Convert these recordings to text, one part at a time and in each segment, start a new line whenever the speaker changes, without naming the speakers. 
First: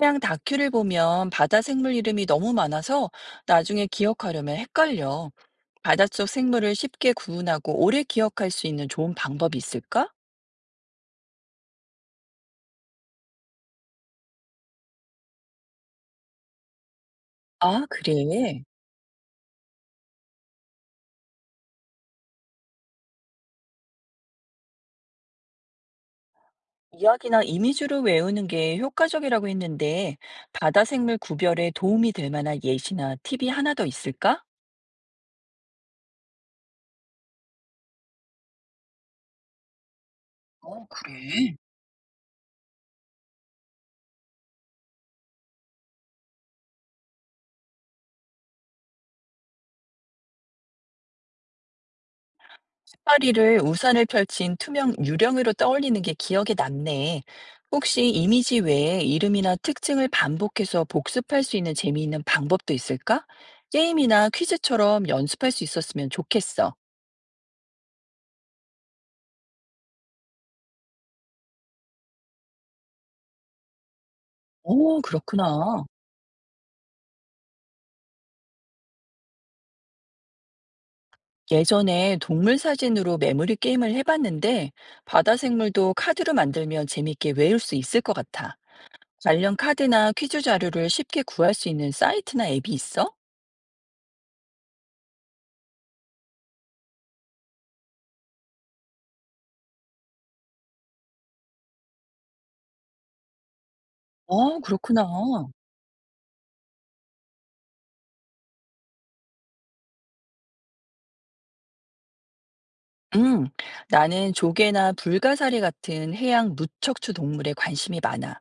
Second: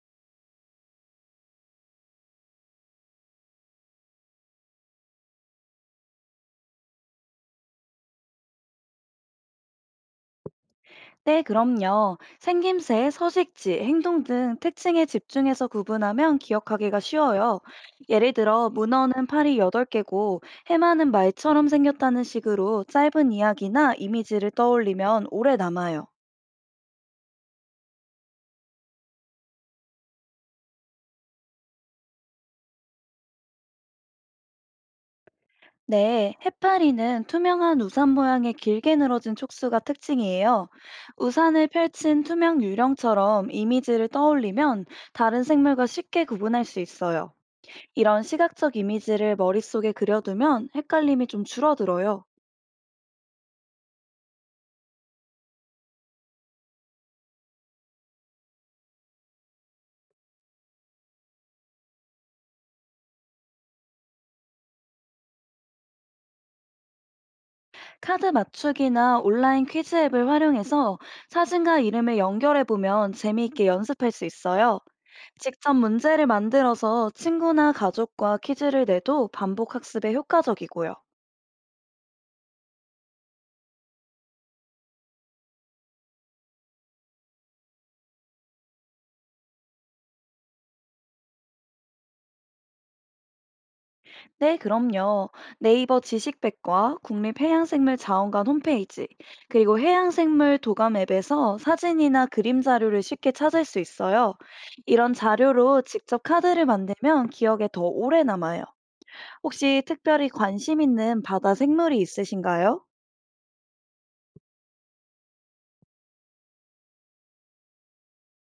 해양 다큐를 보면 바다 생물 이름이 너무 많아서 나중에 기억하려면 헷갈려. 바닷속 생물을 쉽게 구분하고 오래 기억할 수 있는 좋은 방법이 있을까?
네, 그럼요. 생김새, 서식지, 행동 등 특징에 집중해서 구분하면 기억하기가 쉬워요.
아,
예를
그래.
들어, 문어는 팔이 8개고 해마는 말처럼 생겼다는 식으로 짧은 이야기나 이미지를 떠올리면 오래 남아요.
이야기나 이미지로 외우는 게 효과적이라고 했는데 바다 생물 구별에 도움이 될 만한 예시나 팁이 하나 더 있을까?
네, 해파리는 투명한 우산 모양의 길게 늘어진 촉수가 특징이에요.
어, 그래.
우산을 펼친 투명 유령처럼 이미지를 떠올리면 다른 생물과 쉽게 구분할 수 있어요. 이런 시각적 이미지를 머릿속에 그려두면 헷갈림이 좀 줄어들어요.
파리를 우산을 펼친 투명 유령으로 떠올리는 게 기억에 남네. 혹시 이미지 외에 이름이나 특징을 반복해서 복습할 수 있는 재미있는 방법도 있을까? 게임이나 퀴즈처럼 연습할 수 있었으면 좋겠어.
카드 맞추기나 온라인 퀴즈 앱을 활용해서 사진과 이름을 연결해보면 재미있게 연습할 수 있어요.
오,
직접
그렇구나.
문제를 만들어서 친구나 가족과 퀴즈를 내도 반복 학습에 효과적이고요.
예전에 동물 사진으로 메모리 게임을 해봤는데 바다 생물도 카드로 만들면 재밌게 외울 수 있을 것 같아. 관련 카드나 퀴즈 자료를 쉽게 구할 수 있는 사이트나 앱이 있어?
네, 그럼요. 네이버 지식백과 국립해양생물자원관 홈페이지, 그리고 해양생물 도감 앱에서 사진이나 그림 자료를 쉽게 찾을 수 있어요.
오, 그렇구나.
이런 자료로 직접 카드를 만들면 기억에 더 오래 남아요. 혹시 특별히 관심 있는 바다 생물이 있으신가요?
음, 나는 조개나 불가사리 같은 해양 무척추 동물에 관심이 많아.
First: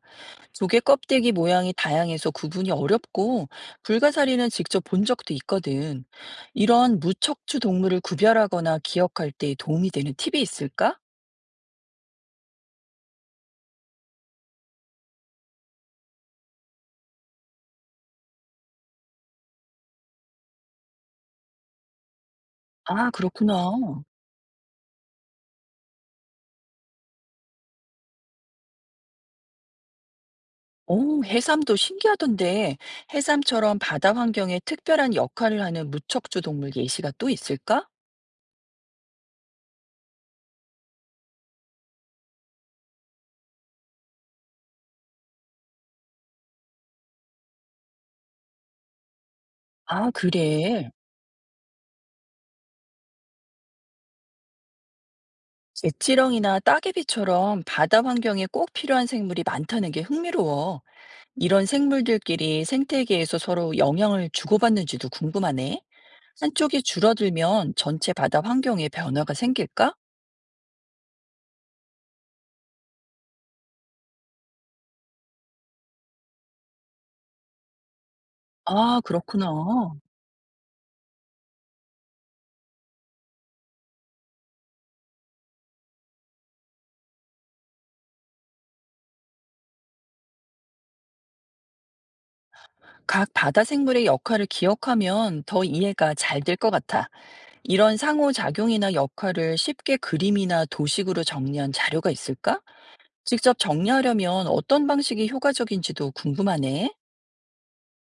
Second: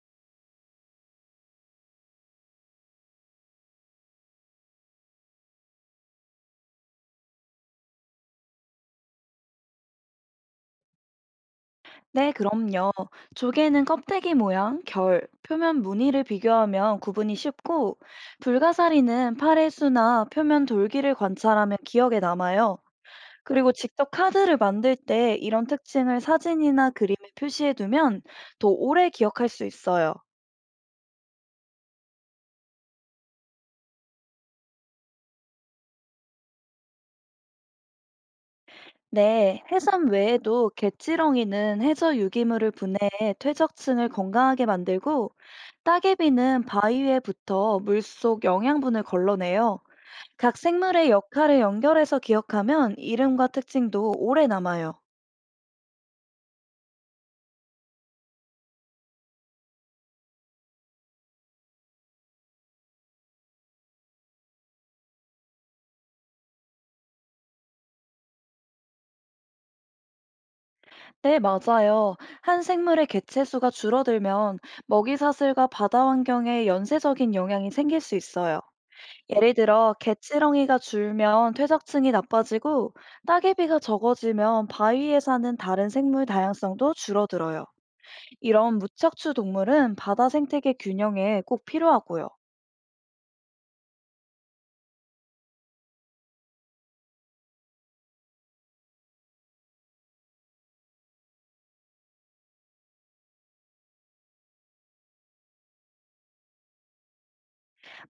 조개 껍데기 모양이 다양해서 구분이 어렵고, 불가사리는 직접 본 적도 있거든. 이런 무척추 동물을 구별하거나 기억할 때 도움이 되는 팁이 있을까?
네, 그럼요. 조개는 껍데기 모양, 결, 표면 무늬를 비교하면 구분이 쉽고, 불가사리는 팔의 수나 표면 돌기를 관찰하면 기억에 남아요.
아, 그렇구나.
그리고 직접 카드를 만들 때 이런 특징을 사진이나 그림에 표시해두면 더 오래 기억할 수 있어요.
오, 해삼도 신기하던데, 해삼처럼 바다 환경에 특별한 역할을 하는 무척추 동물 예시가 또 있을까?
네, 해삼 외에도 개지렁이는 해저 유기물을 분해해 퇴적층을 건강하게 만들고, 따개비는 바위 위에 붙어 물속 영양분을 걸러내요.
아,
각
그래.
생물의 역할을 연결해서 기억하면 이름과 특징도 오래 남아요.
갯지렁이나 따개비처럼 바다 환경에 꼭 필요한 생물이 많다는 게 흥미로워. 이런 생물들끼리 생태계에서 서로 영향을 주고받는지도 궁금하네. 한쪽이 줄어들면 전체 바다 환경에 변화가 생길까?
네, 맞아요. 한 생물의 개체수가 줄어들면 먹이 사슬과 바다 환경에 연쇄적인 영향이 생길 수 있어요.
아, 그렇구나.
예를 들어, 개치렁이가 줄면 퇴적층이 나빠지고, 따개비가 적어지면 바위에 사는 다른 생물 다양성도 줄어들어요. 이런 무척추 동물은 바다 생태계 균형에 꼭 필요하고요.
각 바다 생물의 역할을 기억하면 더 이해가 잘 될 것 같아. 이런 상호작용이나 역할을 쉽게 그림이나 도식으로 정리한 자료가 있을까? 직접 정리하려면 어떤 방식이 효과적인지도 궁금하네.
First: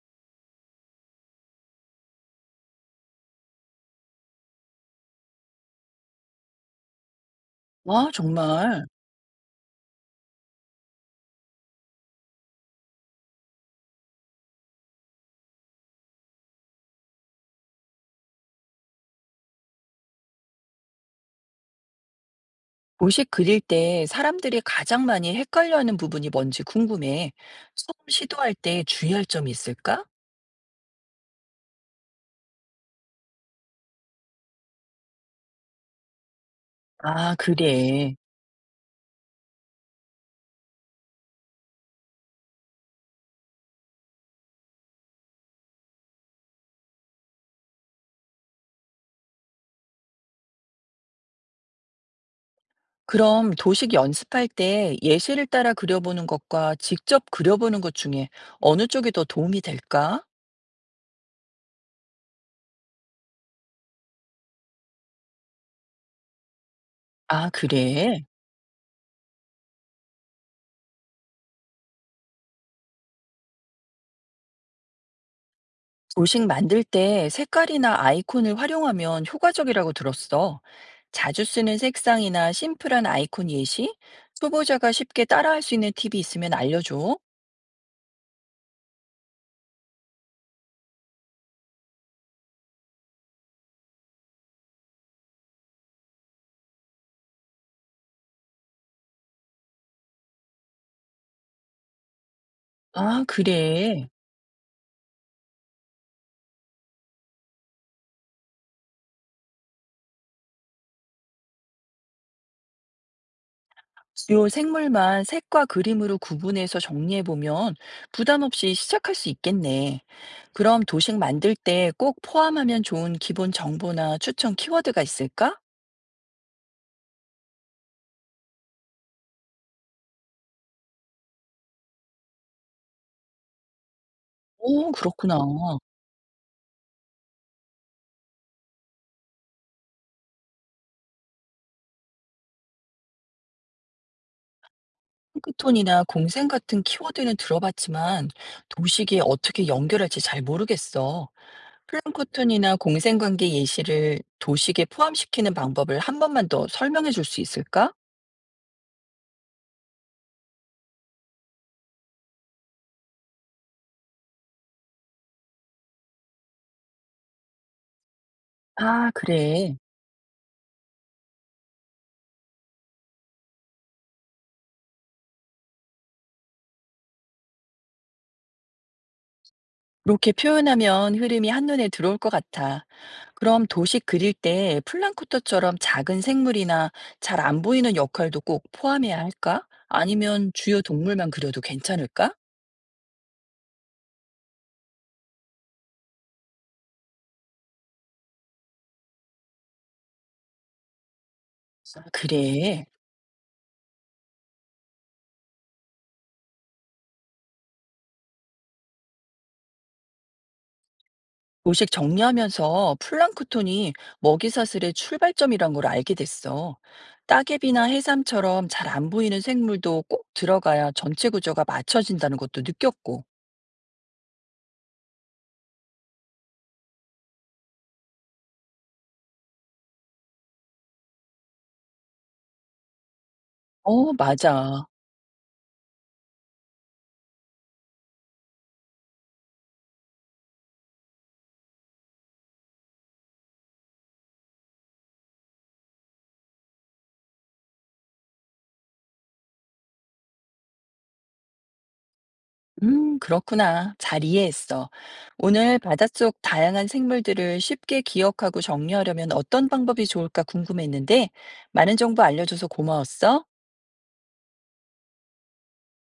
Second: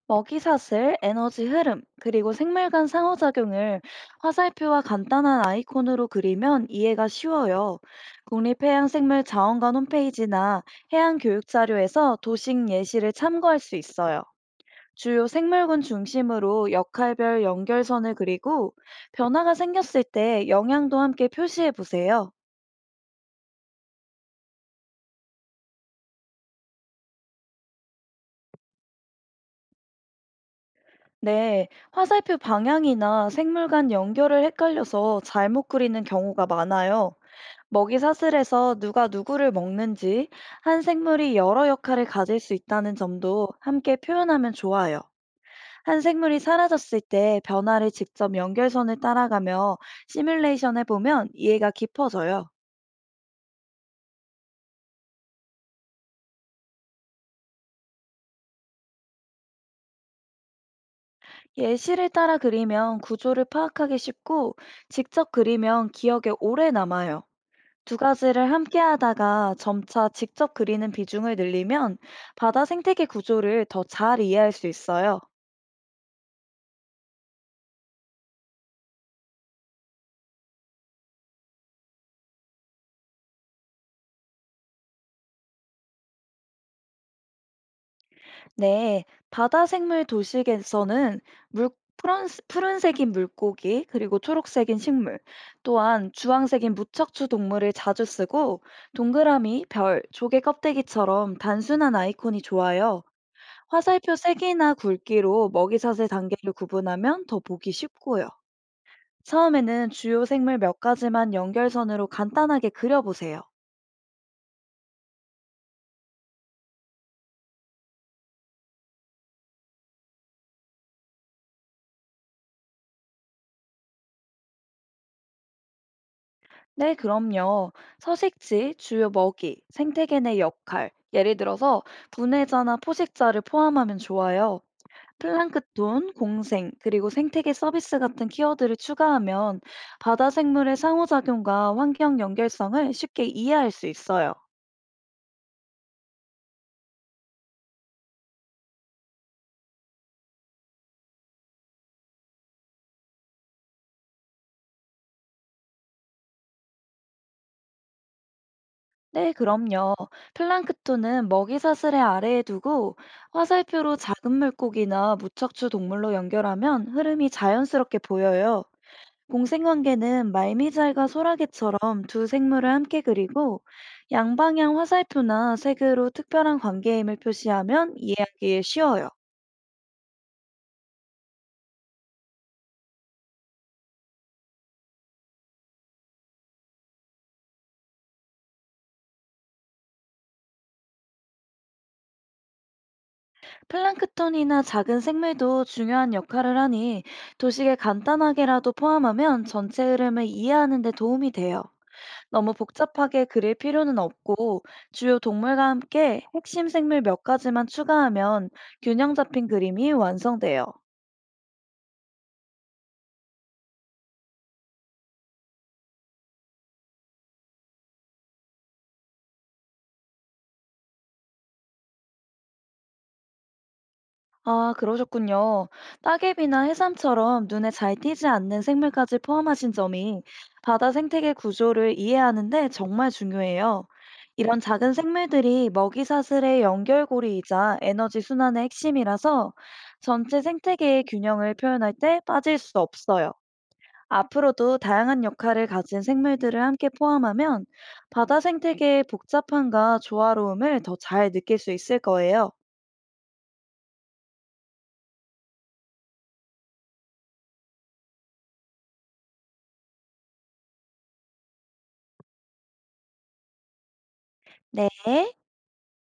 먹이 사슬, 에너지 흐름, 그리고 생물 간 상호작용을 화살표와 간단한 아이콘으로 그리면 이해가 쉬워요.
아, 정말.
국립해양생물자원관 홈페이지나 해양교육자료에서 도식 예시를 참고할 수 있어요. 주요 생물군 중심으로 역할별 연결선을 그리고 변화가 생겼을 때 영향도 함께 표시해 보세요.
도시 그릴 때 사람들이 가장 많이 헷갈려하는 부분이 뭔지 궁금해. 처음 시도할 때 주의할 점이 있을까?
네, 화살표 방향이나 생물 간 연결을 헷갈려서 잘못 그리는 경우가 많아요.
아,
먹이
그래.
사슬에서 누가 누구를 먹는지 한 생물이 여러 역할을 가질 수 있다는 점도 함께 표현하면 좋아요. 한 생물이 사라졌을 때 변화를 직접 연결선을 따라가며 시뮬레이션 해보면 이해가 깊어져요.
그럼 도식 연습할 때 예시를 따라 그려보는 것과 직접 그려보는 것 중에 어느 쪽이 더 도움이 될까?
예시를 따라 그리면 구조를 파악하기 쉽고 직접 그리면 기억에 오래 남아요.
아,
두
그래.
가지를 함께 하다가 점차 직접 그리는 비중을 늘리면 바다 생태계 구조를 더 잘 이해할 수 있어요.
도식 만들 때 색깔이나 아이콘을 활용하면 효과적이라고 들었어. 자주 쓰는 색상이나 심플한 아이콘 예시? 초보자가 쉽게 따라할 수 있는 팁이 있으면 알려줘.
네, 바다 생물 도식에서는 물, 스 푸른색인 물고기, 그리고 초록색인 식물, 또한 주황색인 무척추 동물을 자주 쓰고, 동그라미, 별, 조개 껍데기처럼 단순한 아이콘이 좋아요.
아, 그래.
화살표 색이나 굵기로 먹이사슬 단계를 구분하면 더 보기 쉽고요. 처음에는 주요 생물 몇 가지만 연결선으로 간단하게 그려보세요.
주요 생물만 색과 그림으로 구분해서 정리해보면 부담 없이 시작할 수 있겠네. 그럼 도식 만들 때 꼭 포함하면 좋은 기본 정보나 추천 키워드가 있을까?
네, 그럼요. 서식지, 주요 먹이, 생태계 내 역할, 예를 들어서 분해자나 포식자를 포함하면 좋아요.
오, 그렇구나.
플랑크톤, 공생, 그리고 생태계 서비스 같은 키워드를 추가하면 바다 생물의 상호작용과 환경 연결성을 쉽게 이해할 수 있어요.
핑크톤이나 공생 같은 키워드는 들어봤지만 도식이 어떻게 연결할지 잘 모르겠어. 플랑크톤이나 공생 관계 예시를 도식에 포함시키는 방법을 한 번만 더 설명해 줄 수 있을까?
네, 그럼요. 플랑크톤은 먹이 사슬의 아래에 두고 화살표로 작은 물고기나 무척추 동물로 연결하면 흐름이 자연스럽게 보여요.
아, 그래.
공생관계는 말미잘과 소라게처럼 두 생물을 함께 그리고 양방향 화살표나 색으로 특별한 관계임을 표시하면 이해하기에 쉬워요.
그렇게 표현하면 흐름이 한눈에 들어올 것 같아. 그럼 도식 그릴 때 플랑크톤처럼 작은 생물이나 잘 안 보이는 역할도 꼭 포함해야 할까? 아니면 주요 동물만 그려도 괜찮을까?
플랑크톤이나 작은 생물도 중요한 역할을 하니 도식에 간단하게라도 포함하면 전체 흐름을 이해하는 데 도움이 돼요.
아,
너무
그래.
복잡하게 그릴 필요는 없고 주요 동물과 함께 핵심 생물 몇 가지만 추가하면 균형 잡힌 그림이 완성돼요.
도식 정리하면서 플랑크톤이 먹이사슬의 출발점이란 걸 알게 됐어. 따개비나 해삼처럼 잘 안 보이는 생물도 꼭 들어가야 전체 구조가 맞춰진다는 것도 느꼈고.
아, 그러셨군요. 따개비나 해삼처럼 눈에 잘 띄지 않는 생물까지 포함하신 점이 바다 생태계 구조를 이해하는데 정말 중요해요.
어,
이런
맞아.
작은 생물들이 먹이 사슬의 연결고리이자 에너지 순환의 핵심이라서 전체 생태계의 균형을 표현할 때 빠질 수 없어요. 앞으로도 다양한 역할을 가진 생물들을 함께 포함하면 바다 생태계의 복잡함과 조화로움을 더 잘 느낄 수 있을 거예요.
그렇구나. 잘 이해했어. 오늘 바닷속 다양한 생물들을 쉽게 기억하고 정리하려면 어떤 방법이 좋을까 궁금했는데, 많은 정보 알려줘서 고마웠어.
네.